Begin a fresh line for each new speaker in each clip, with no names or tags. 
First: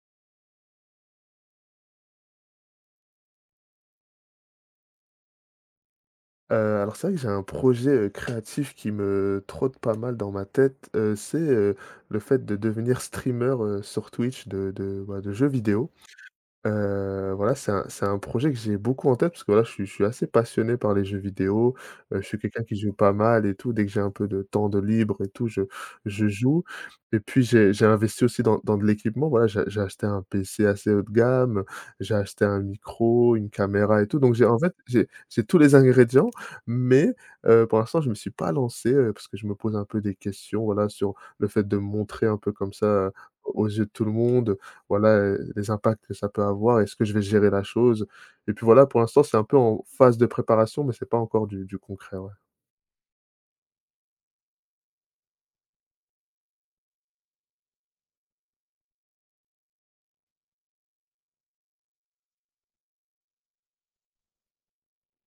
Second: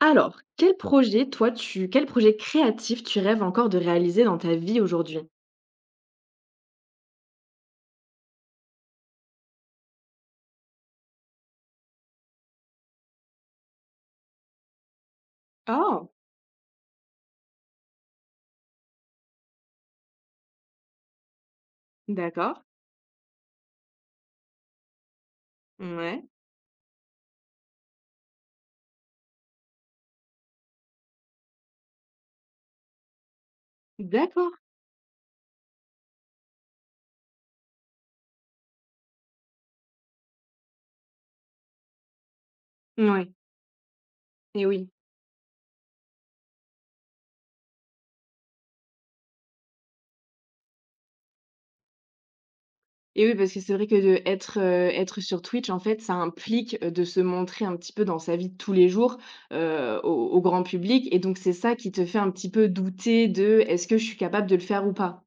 Alors, quel projet, toi, tu quel projet créatif tu rêves encore de réaliser dans ta vie aujourd'hui?
Heu, alors c'est vrai que j'ai un projet, créatif qui me trotte pas mal dans ma tête, c'est, le fait de devenir streamer, sur Twitch de, bah, de jeux vidéo.
Oh!
Voilà, c'est un projet que j'ai beaucoup en tête parce que voilà, je suis assez passionné par les jeux vidéo. Je suis
D'accord.
quelqu'un qui joue pas mal et tout. Dès que j'ai un peu de temps de libre et tout, je
Ouais.
je joue. Et puis j'ai investi aussi dans de l'équipement. Voilà, j'ai acheté un PC assez haut de gamme, j'ai acheté un micro, une caméra et tout. Donc j'ai
D'accord.
en fait, j'ai tous les ingrédients, mais pour l'instant, je me suis pas lancé, parce que je me pose un peu des questions, voilà, sur le fait de montrer un peu comme ça,
Ouais.
aux yeux de tout le monde,
Et oui.
voilà, les impacts que ça peut avoir. Est-ce que je vais gérer la chose? Et puis voilà, pour l'instant, c'est un peu en phase de préparation, mais c'est pas encore du concret, ouais.
Et oui, parce que c'est vrai que de être, être sur Twitch, en fait, ça implique, de se montrer un petit peu dans sa vie de tous les jours, au grand public et donc c'est ça qui te fait un petit peu douter de: «Est-ce que je suis capable de le faire ou pas?»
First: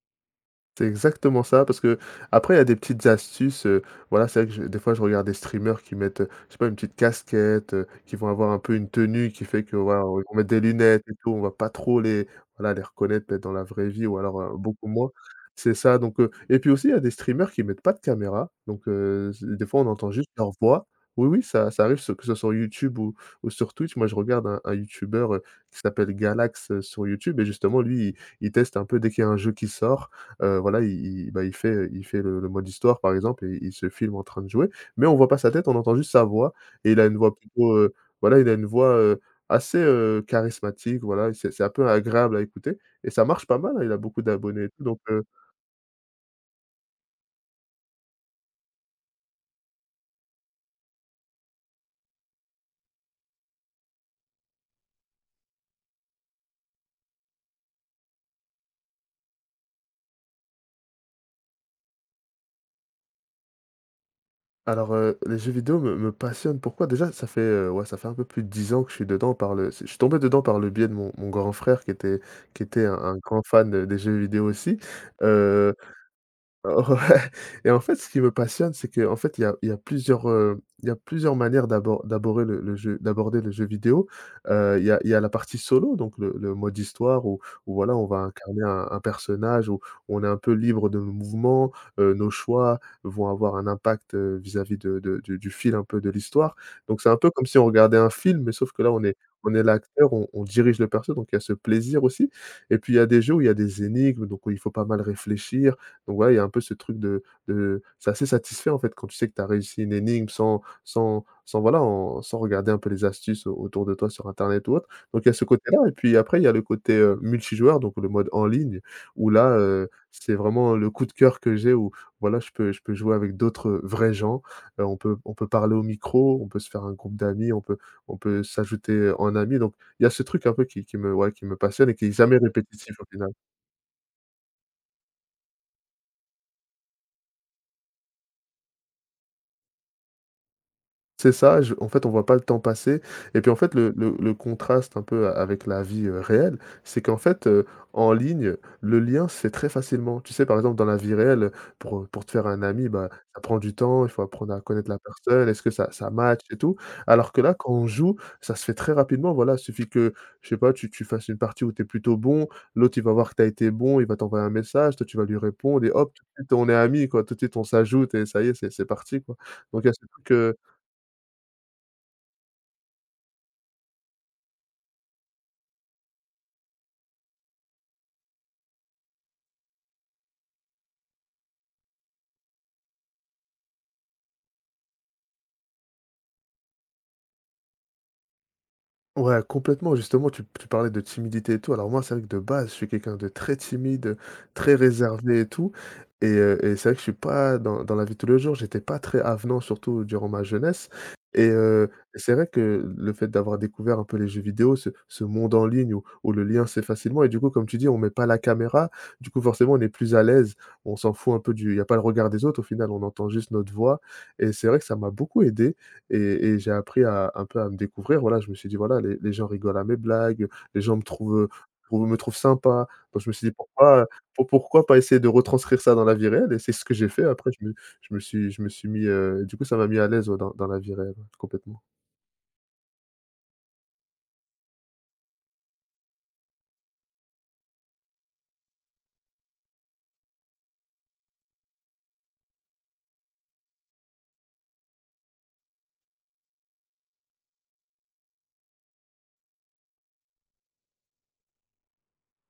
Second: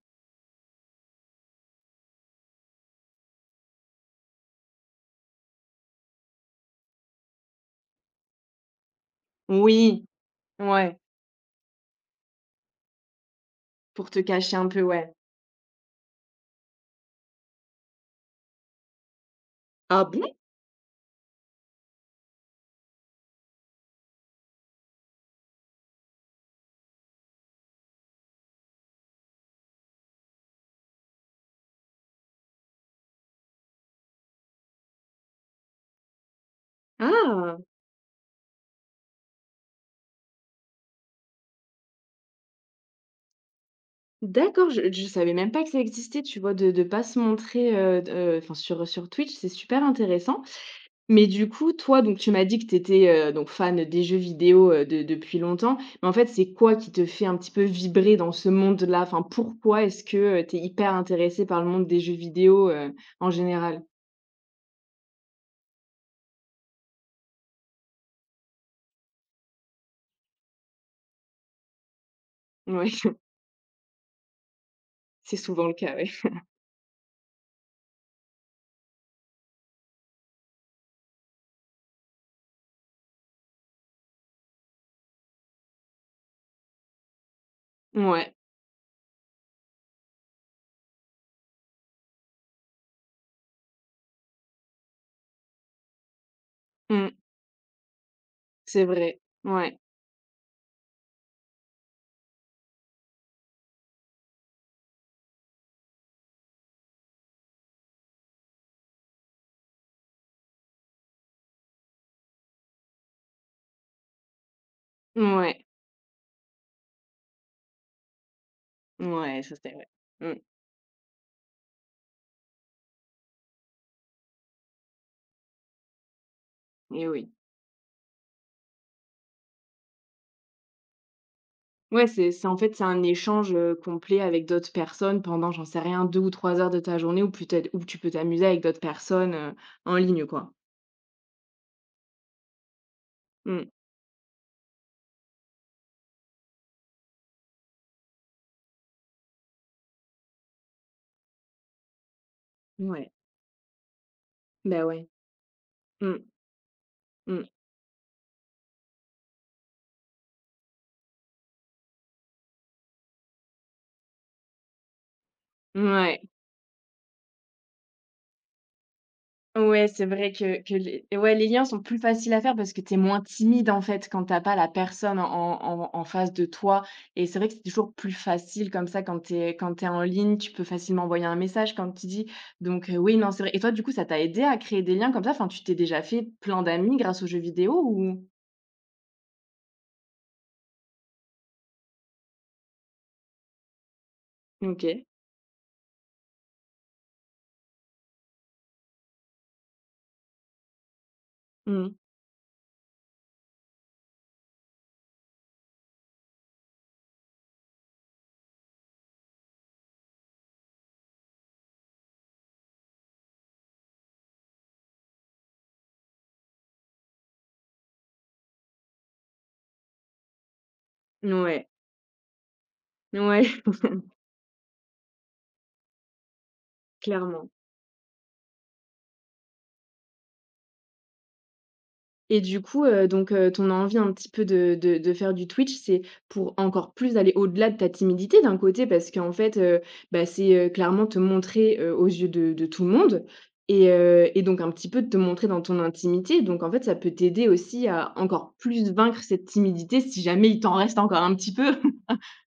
C'est exactement ça, parce que après il y a des petites astuces, voilà, c'est vrai que je des fois, je regarde des streamers qui mettent, je sais pas, une petite casquette, qui vont avoir un peu une tenue qui fait que, voilà,
Oui,
on ils vont des
ouais,
lunettes et tout, on va pas trop les voilà, les reconnaître peut-être dans la vraie vie,
pour
ou
te
alors,
cacher un peu,
beaucoup moins.
ouais.
C'est ça. Donc et puis aussi, il y a des streamers qui mettent pas de caméra, donc z des fois, on
Ah
entend juste
bon?
leur voix. Oui, oui, ça arrive, ce que ce soit sur YouTube ou sur Twitch. Moi, je regarde un youtubeur, qui s'appelle Galax, sur YouTube. Et justement, lui, il teste un peu dès qu'il y a un jeu qui sort. Voilà, il bah, il fait le mode histoire, par exemple, et il se filme en train de jouer, mais on voit pas sa tête, on entend juste sa voix. Et il a une voix
Ah!
plutôt, voilà, il a une voix, assez, charismatique, voilà. Et c'est un peu agréable à écouter, et ça marche pas mal, hein, il a beaucoup d'abonnés et
D'accord,
tout, donc,
je savais même pas que ça existait, tu vois? De pas se montrer, d enfin sur, sur Twitch, c'est super intéressant. Mais du coup, toi, donc tu m'as dit que tu étais, donc fan des jeux vidéo, de depuis longtemps. Mais en fait, c'est quoi qui te fait un petit peu vibrer dans ce monde-là? Enfin, pourquoi est-ce que, tu es hyper intéressé par le monde des jeux vidéo, en général?
alors, les jeux vidéo me passionnent. Pourquoi? Déjà, ouais, ça fait un peu plus de 10 ans que je suis dedans. Par le c'est Je suis tombé dedans par le biais de mon grand frère, qui était un
Oui,
un grand fan, des jeux vidéo aussi,
c'est souvent
heu
le cas, oui.
et en fait, ce qui me passionne, c'est que en fait, il y a plusieurs, il y a plusieurs manières d'aborder le jeu vidéo. Il y a la partie solo, donc le mode histoire où voilà, on va
Ouais.
incarner un personnage, où on est un peu libre de nos mouvements. Nos choix vont avoir un impact, vis-à-vis de du fil un peu de l'histoire.
Ouais,
Donc c'est
mmh,
un peu comme si on regardait un film, mais sauf que
c'est
là, on est
vrai.
on est
Ouais,
l'acteur, on dirige le perso, donc il y a ce plaisir aussi. Et puis il y a des jeux où il y a des énigmes, donc où il faut pas mal réfléchir. Donc ouais, il y a un peu ce truc de c'est assez satisfait, en fait, quand tu sais que tu as réussi une énigme sans sans sans voilà, en sans regarder un peu les astuces au autour de toi sur internet ou autre. Donc il y a ce
ouais,
côté-là, et puis après, il y a le côté, multijoueur, donc le mode en ligne où
ouais, ça
là,
c'est vrai. Mmh,
c'est vraiment le coup de cœur que j'ai où voilà, je peux jouer avec d'autres, vrais gens. On peut parler au micro, on peut se faire un
eh
groupe
oui.
d'amis, on peut s'ajouter, en amis. Donc il y a ce truc un peu qui me passionne et qui
Ouais,
est
c'est
jamais
c'est en fait, c'est
répétitif
un
au final.
échange, complet avec d'autres personnes pendant, j'en sais rien, 2 ou 3 heures de ta journée ou peut-être où tu peux t'amuser avec d'autres personnes, en ligne, quoi.
C'est ça. Je En fait, on voit pas le temps passer, et puis, en
Mmh,
fait, le contraste un peu a avec la vie, réelle, c'est qu'en fait, en ligne, le lien se fait très facilement. Tu sais, par exemple, dans la vie réelle, pour te faire un ami, bah,
ouais,
ça prend du temps, il faut apprendre à
bah,
connaître la
ouais.
personne, est-ce que ça
Mmh,
match et tout? Alors que
mmh,
là, quand on joue, ça se fait très rapidement, voilà, il suffit que, je sais pas, tu fasses une partie où tu es plutôt bon, l'autre, il va voir que tu as été bon, il va t'envoyer un message, toi, tu vas lui répondre, et hop,
mouais.
tout de suite, on est amis, quoi, tout de suite, on s'ajoute et ça y est, c'est parti, quoi. Donc il
Ouais,
y a ce
c'est
truc,
vrai que les liens sont plus faciles à faire parce que tu es moins timide, en fait, quand t'as pas la personne en face de toi et c'est vrai que c'est toujours plus facile comme ça quand tu es quand tu en ligne, tu peux facilement envoyer un message quand tu dis donc oui, non, c'est vrai et toi, du coup, ça t'a aidé à créer des liens comme ça? Enfin, tu t'es déjà fait plein d'amis grâce aux jeux vidéo ou?
ouais, complètement. Justement, tu parlais de timidité et tout. Alors moi, c'est vrai que de base, je suis quelqu'un de très timide, très
OK.
réservé et tout. Et c'est vrai que je suis pas dans la vie de tous les jours, j'étais pas très avenant, surtout durant ma jeunesse. Et
Mmh.
c'est vrai que le fait d'avoir découvert un peu les jeux vidéo, ce monde en ligne où le lien c'est facilement, et du coup, comme tu dis, on met pas la caméra, du coup, forcément, on est plus à l'aise. On s'en fout un peu du il y a pas le regard des autres, au final, on entend juste notre voix, et c'est vrai que ça m'a beaucoup aidé. Et j'ai appris à un peu à me découvrir. Voilà, je me suis dit: «Voilà, les gens rigolent à mes blagues, les gens me trouvent,
Ouais.
trouvent me trouvent sympa». Donc je me
Ouais,
suis dit: Pourquoi pas essayer de retranscrire ça dans la vie réelle?» Et c'est ce que j'ai fait.
clairement.
Après je me suis mis, du coup ça m'a mis à l'aise, ouais, dans la vie réelle, ouais, complètement.
Et du coup, ton envie un petit peu de faire du Twitch, c'est pour encore plus aller au-delà de ta timidité d'un côté parce qu'en fait, bah, c'est, clairement te montrer, aux yeux de tout le monde et donc un petit peu de te montrer dans ton intimité. Donc en fait, ça peut t'aider aussi à encore plus vaincre cette timidité si jamais il t'en reste encore un petit peu.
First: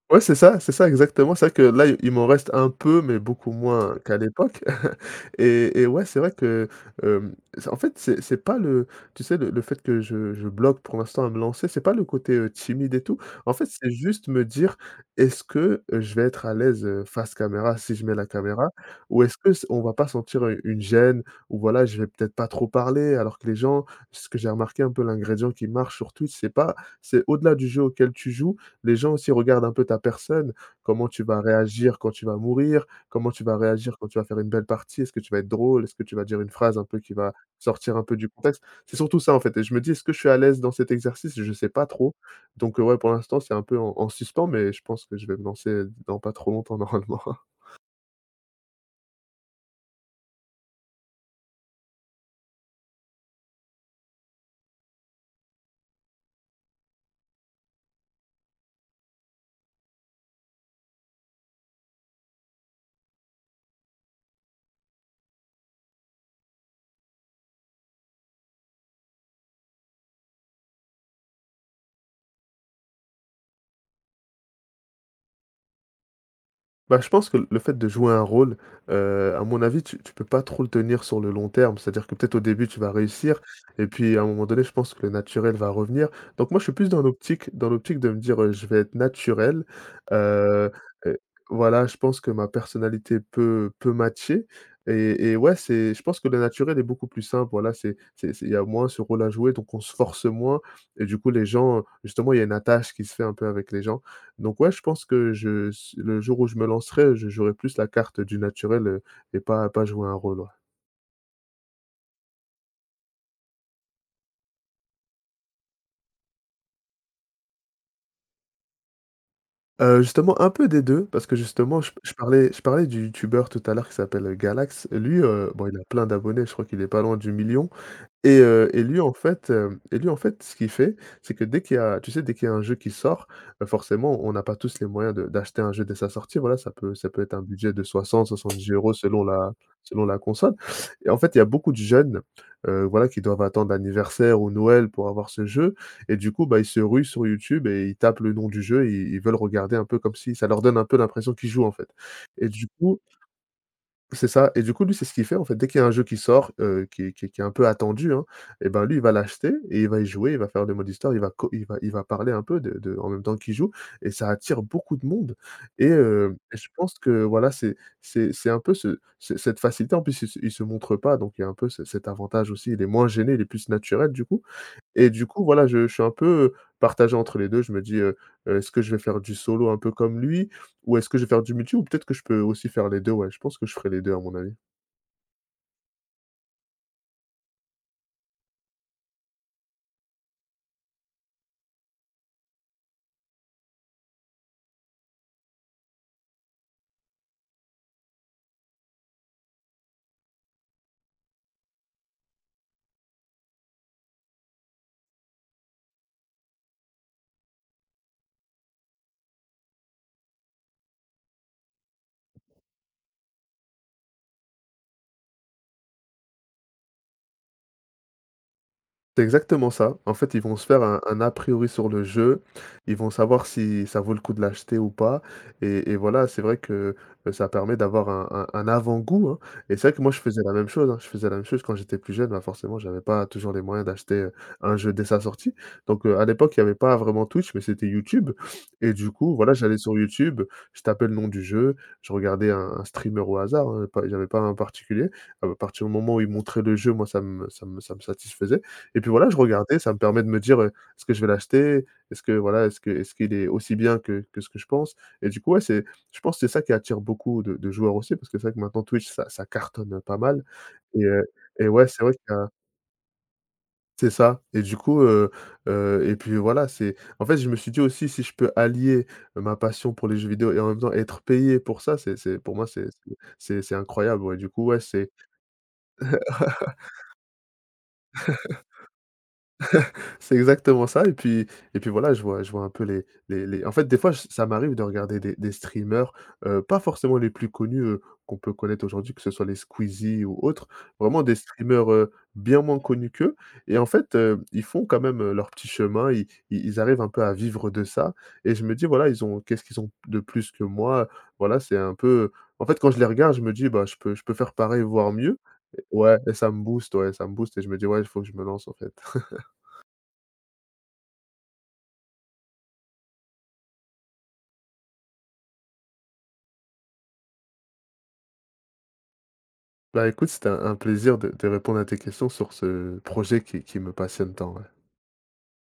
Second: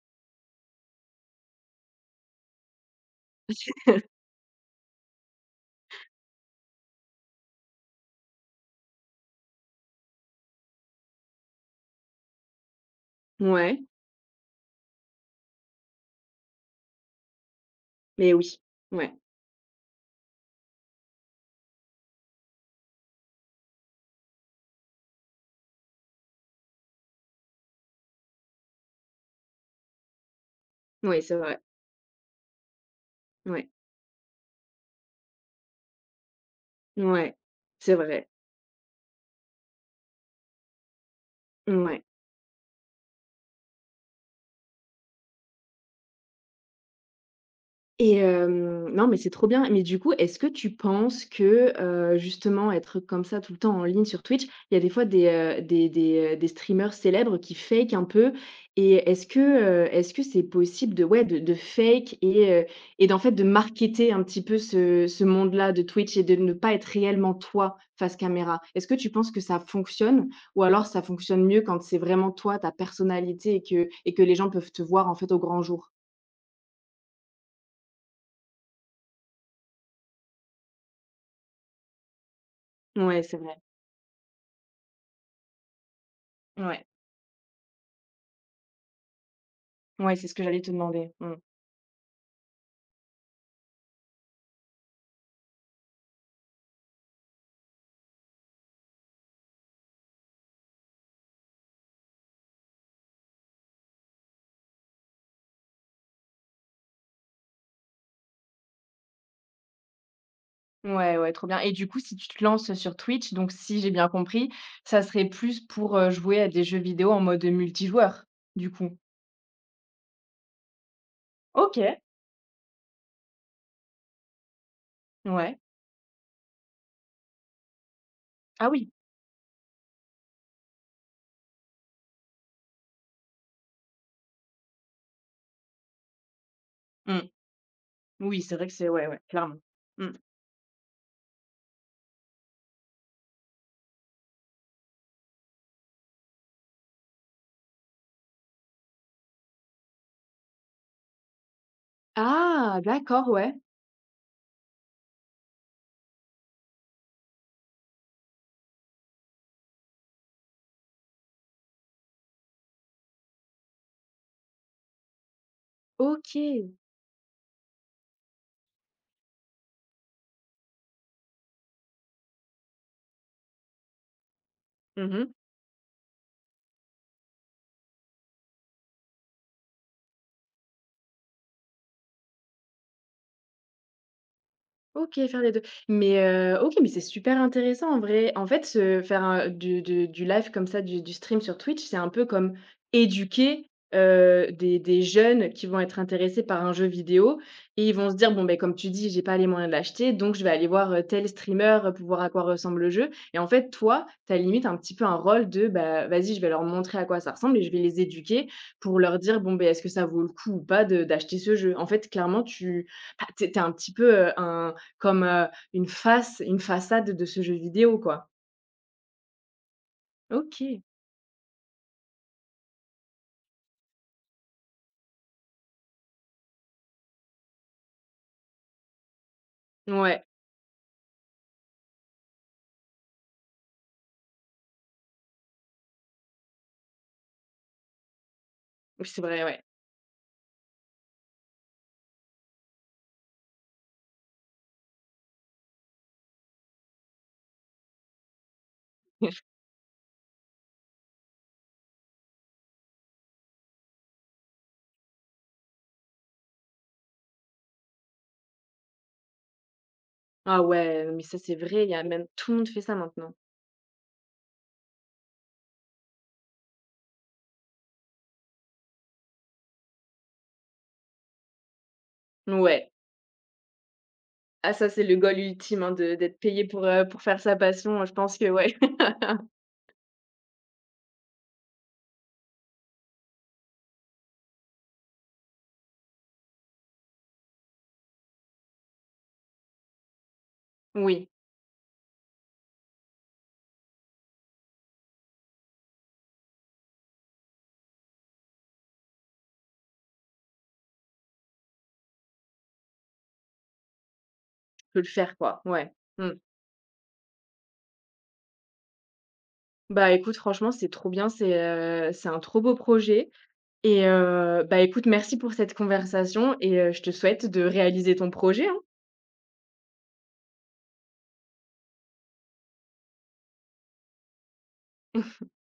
Ouais, c'est ça exactement. C'est vrai que là, il m'en reste un peu, mais beaucoup moins qu'à l'époque. Et ouais, c'est vrai que, hem, c'est en fait, c'est pas le tu sais, le fait que je bloque pour l'instant à me lancer, c'est pas le côté, timide et tout. En fait,
Ouais,
c'est juste me dire: «Est-ce que, je vais être à l'aise, face caméra si je mets la
mais oui.
caméra?
Ouais,
Ou est-ce que c on va pas sentir, une gêne? Ou voilà, je vais peut-être pas trop parler?» alors que les gens Ce que j'ai remarqué, un peu l'ingrédient qui marche sur Twitch, c'est pas c'est au-delà du jeu auquel tu joues, les gens aussi regardent un peu ta personne, comment
ouais,
tu
c'est
vas
vrai.
réagir quand tu vas mourir, comment tu vas
Ouais,
réagir quand tu vas faire une belle partie, est-ce que tu vas être drôle, est-ce que tu vas dire une phrase un peu qui va
ouais, c'est
sortir un peu
vrai.
du contexte? C'est surtout ça, en fait, et je me dis: «Est-ce que je suis à l'aise dans cet exercice?» Je sais pas
Ouais.
trop. Donc, ouais, pour l'instant, c'est un peu en suspens, mais je pense que je vais me lancer dans pas trop longtemps normalement.
Et hem, non, mais c'est trop bien. Mais du coup, est-ce que tu penses que, justement, être comme ça tout le temps en ligne sur Twitch, il y a des fois des streamers célèbres qui fake un peu et est-ce que c'est possible de ouais, de fake et d'en fait, de marketer un petit peu ce monde-là de Twitch et de ne pas être réellement toi face caméra? Est-ce que tu penses que ça fonctionne ou alors ça fonctionne mieux quand c'est vraiment toi, ta personnalité et que les gens peuvent te voir, en fait, au grand jour?
Bah, je pense que le fait de jouer un rôle, à mon avis, tu peux pas trop le tenir sur le long terme. C'est-à-dire que peut-être au début, tu vas
Ouais, c'est
réussir,
vrai.
et puis à un moment donné, je pense que le naturel va revenir. Donc moi, je suis
Ouais.
plus dans l'optique de me dire: «Je vais être naturel».
Ouais, c'est ce que j'allais
Heu,
te demander.
heu,
Mmh.
voilà, je pense que ma personnalité peut matcher. Et ouais, c'est je pense que le naturel est beaucoup plus simple. Voilà, c'est il y a moins ce rôle à jouer, donc on se force moins. Et du coup, les gens, justement, il y a une attache qui se fait un peu avec les gens. Donc ouais, je pense que je le jour où je me lancerai, je jouerai plus la carte du naturel, et pas jouer un rôle, ouais.
Ouais, ouais, trop bien et du coup, si tu te lances sur Twitch, donc si j'ai bien compris, ça serait plus pour, jouer à des jeux vidéo en mode multijoueur, du coup?
Justement, un peu des deux, parce que justement
OK,
je parlais du youtubeur tout à l'heure qui s'appelle, Galax. Lui,
ouais.
bon, il a plein d'abonnés, je crois qu'il est pas loin du million.
Ah oui.
Et lui en fait, ce qu'il fait, c'est que dès qu'il y a un jeu qui sort. Forcément, on n'a pas tous les moyens de d'acheter un jeu dès sa sortie. Voilà, ça peut
Mmh.
être un budget de 60
Oui, c'est vrai
soixante-dix
que c'est
euros
ouais, ouais,
selon la
clairement. Mmh.
console. Et en fait, il y a beaucoup de jeunes, voilà, qui doivent attendre l'anniversaire ou Noël pour avoir ce jeu. Et du coup, bah, ils se ruent sur YouTube et ils tapent le nom du jeu et ils veulent regarder un peu, comme si ça leur donne un peu l'impression qu'ils jouent, en fait. Et du
Ah!
coup,
D'accord, ouais.
c'est ça. Lui, c'est ce qu'il fait, en fait. Dès qu'il y a un jeu qui sort, qui est un peu attendu, hein, et ben, lui, il va l'acheter et il va y jouer. Il va faire le mode histoire, il va co il va parler un peu de en même temps qu'il joue, et ça attire beaucoup de monde. Et et je
OK.
pense que, voilà, c'est un peu ce ce cette facilité. En plus, il se montre pas, donc il y a un peu ce cet avantage aussi. Il est moins gêné, il est plus naturel, du coup. Et du
Mmh.
coup, voilà, je suis un peu partagé entre les 2. Je me dis: «Est-ce que je vais faire du solo un peu comme lui? Ou est-ce que je vais faire du multi? Ou peut-être que je peux aussi faire les 2. Ouais, je pense que je ferai les 2, à mon avis.»
OK, faire les 2. Mais, OK, mais c'est super intéressant en vrai. En fait, faire un du live comme ça, du stream sur Twitch, c'est un peu comme éduquer, des jeunes qui vont être intéressés par un jeu vidéo et ils vont se dire: «Bon, ben comme tu dis, j'ai pas les moyens de l'acheter, donc je vais aller voir, tel streamer, pour voir à quoi ressemble le jeu» et en fait, toi, tu as limite un petit peu un rôle de, bah, vas-y, je vais leur montrer à quoi ça ressemble et je vais les éduquer pour leur dire: «Bon, ben est-ce que ça vaut le coup ou pas de d'acheter ce jeu?» en fait, clairement, tu bah, tu es un petit peu, comme, heu, une face une façade de ce jeu vidéo, quoi.
C'est exactement ça. En fait, ils vont se faire
OK.
un a priori sur le jeu. Ils vont savoir si ça vaut le coup de l'acheter ou pas, et voilà. C'est vrai que, ça permet d'avoir un avant-goût, hein. Et c'est vrai que moi, je
Ouais,
faisais la même chose, hein. Je faisais la même chose quand j'étais plus jeune. Bah, forcément, j'avais pas toujours les moyens d'acheter, un jeu dès sa sortie. Donc à l'époque, il y avait pas vraiment Twitch, mais c'était YouTube. Et du
c'est
coup,
vrai,
voilà,
ouais.
j'allais sur YouTube, je tapais le nom du jeu, je regardais un streamer au hasard, hein, pas… j'avais pas un particulier. À partir du moment où il montrait le jeu, moi, ça me satisfaisait. Et puis voilà, je regardais, ça me permet de me dire, «Est-ce que je vais l'acheter? Est-ce que voilà, est-ce qu'il est aussi bien que ce que je pense?» Et du coup, ouais, c'est… je pense c'est ça qui attire beaucoup de joueurs aussi, parce que c'est vrai que maintenant Twitch, ça cartonne, pas mal.
Ah ouais,
Et
non mais ça, c'est vrai,
ouais,
il y a
c'est vrai qu'il
même
y a…
tout le monde fait ça maintenant.
c'est ça et du coup, et puis voilà. c'est En fait, je me suis dit aussi, si je peux allier ma passion pour les jeux vidéo et en même temps être payé pour ça, c'est… c'est pour moi, c'est
Ouais.
c'est c'est c'est incroyable, ouais. Du coup,
Ah
ouais,
ça, c'est
c'est…
le goal ultime, hein, de d'être payé pour faire sa passion, hein, je pense que ouais.
C'est exactement ça. Et puis voilà, je vois un peu les en fait, des fois, ç ça m'arrive de regarder des streamers, pas forcément les plus connus, qu'on peut connaître aujourd'hui, que ce soit les Squeezie ou autres, vraiment
Oui,
des streamers, bien moins connus qu'eux. Et en fait, ils font quand même, leur petit chemin, ils arrivent un peu à vivre de ça. Et je me dis: «Voilà, ils ont qu'est-ce qu'ils ont de plus que moi?» Voilà, c'est un peu… en fait, quand je les regarde, je me dis: «Bah, je peux faire pareil,
je peux le
voire mieux.»
faire, quoi,
Et
ouais.
ouais,
Mmh.
et ça me booste, ouais, ça me booste, et je me dis: «Ouais, il faut que je me lance, en fait.»
Bah, écoute, franchement, c'est trop bien, c'est un trop beau projet et bah, écoute, merci pour cette conversation et je te souhaite de réaliser ton projet, hein.
Bah, écoute, c'était un plaisir de répondre à tes questions sur ce projet qui me passionne tant, ouais.